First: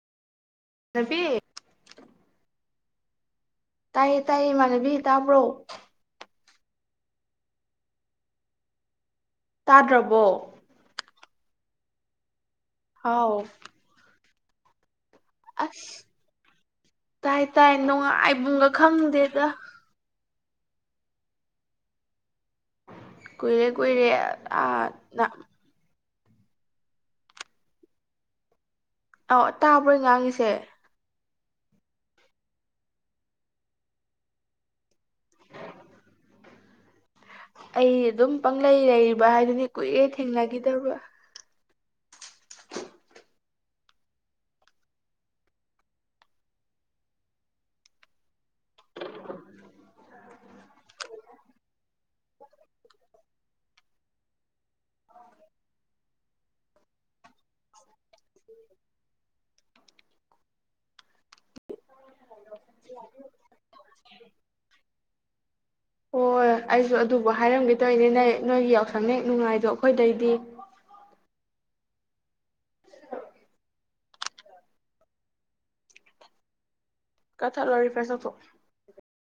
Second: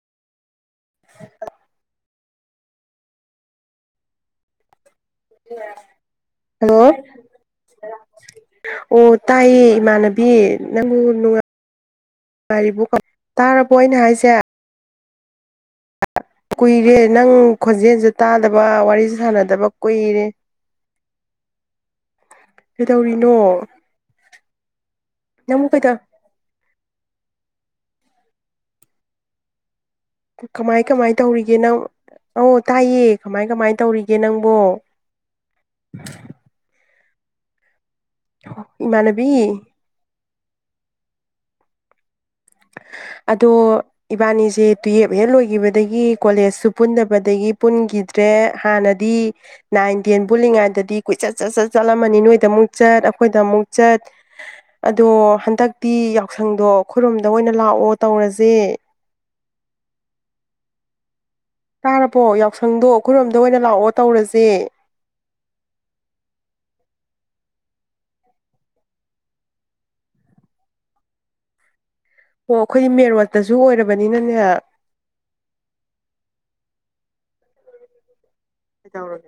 ꯅꯕꯤ ꯇꯥꯏꯌꯦ ꯇꯥꯏꯌꯦ ꯏꯃꯥꯅꯕꯤ ꯇꯕ꯭ꯔꯣ ꯍꯜꯂꯣ ꯑꯣ ꯇꯥꯏꯌꯦ ꯏꯃꯥꯟꯅꯕꯤ ꯇꯥꯗ꯭ꯔꯕꯣ ꯅꯪ ꯅꯨꯡꯉꯥꯏ ꯉꯔꯤꯕꯨ ꯀꯃ ꯍꯥꯎ ꯇꯥꯔꯕꯣ ꯑꯩꯅ ꯍꯥꯏꯁꯦ ꯑꯁ ꯀꯨꯏꯔꯦ ꯅꯪ ꯇꯥꯏ ꯇꯥꯏ ꯈꯣꯟꯖꯦꯜꯁꯦ ꯇꯥꯗꯕ ꯅꯨꯡꯉꯥꯏꯕꯨꯡꯒ ꯋꯥꯔꯤꯁꯦ ꯈꯪꯗꯦꯗ ꯁꯥꯟꯅꯗꯕ ꯀꯨꯏꯔꯦ꯫ ꯀꯩꯗꯧꯔꯤꯅꯣ ꯀꯨꯏꯔꯦ ꯀꯨꯏꯔꯦ ꯑ ꯅ ꯅꯪꯕꯨ ꯀꯩꯗ ꯑꯧ ꯇꯥꯕ꯭ꯔꯣ ꯑꯩ ꯉꯥꯡꯉꯤꯁꯦ ꯀꯃꯥꯏ ꯀꯃꯥꯏ ꯇꯧꯔꯤꯒꯦ ꯅꯪ ꯑꯧ ꯇꯥꯏꯌꯦ ꯀꯃꯥꯏ ꯀꯃꯥꯏ ꯇꯧꯔꯤꯒꯦ ꯅꯪꯕꯣ? [inaudible] ꯑꯩ ꯗꯨꯝ ꯄꯪꯂꯪ ꯂꯩꯔꯤꯕ ꯏꯃꯥꯟꯅꯕꯤ ꯍꯥꯏꯗꯨꯅꯤ ꯀꯨꯏꯔꯦ ꯊꯦꯡꯅꯈꯤꯗꯕ꯫ ꯑꯗꯣ ꯏꯕꯥꯅꯤꯁꯦ ꯇꯨꯌꯦꯞ ꯍꯦꯛ ꯂꯣꯏꯈꯤꯕꯗꯒꯤ ꯀꯣꯂꯦꯖꯁꯨ ꯄꯨꯟꯗꯕꯗꯒꯤ ꯄꯨꯟꯒꯤ ꯗꯔꯦ ꯍꯥꯟꯅꯗꯤ ꯅꯥꯏꯟ ꯇꯦꯟ ꯄꯨꯜꯂꯤꯉꯥꯏꯗꯗꯤ ꯀꯨꯏꯆꯠ ꯆꯠ ꯆꯠ ꯆꯠꯂꯝꯕꯅꯤ ꯅꯣꯏꯗ ꯑꯃꯨꯛ ꯆꯠ ꯑꯈꯣꯏꯗ ꯑꯃꯨꯛ ꯆꯠ ꯑꯗꯣ ꯍꯟꯗꯛꯇꯤ ꯌꯥꯎꯁꯪꯗꯣ ꯈꯨꯔꯨꯝꯗ ꯑꯣꯏꯅ ꯂꯥꯛꯑꯣ ꯇꯧꯔꯖꯦ꯫ ꯇꯥꯔꯕꯣ ꯌꯥꯎꯁꯪꯗꯣ ꯈꯣꯏꯔꯣꯝꯗ ꯑꯣꯏꯅ ꯂꯥꯛꯑꯣ ꯇꯧꯔꯖꯦ꯫ ꯍꯣꯏ ꯑꯩꯁꯨ ꯑꯗꯨꯕꯨ ꯍꯥꯏꯔꯝꯒꯦ ꯇꯧꯅꯤ ꯅ ꯅꯣꯏꯒꯤ ꯌꯥꯎꯁꯪꯅꯦꯛ ꯅꯨꯡꯉꯥꯏꯗꯣ ꯑꯩꯈꯣꯏꯗꯩꯗꯤ꯫ ꯑꯣ ꯑꯩꯈꯣꯏꯗꯤ ꯃꯦꯟ ꯔꯣꯠꯇꯁꯨ ꯑꯣꯏꯔꯕꯅꯤꯅꯅꯦ ꯀꯊꯠꯂꯣ ꯔꯤꯐꯔꯦꯁ ꯇꯧꯊꯣ꯫ ꯀꯗꯧꯔꯒꯦ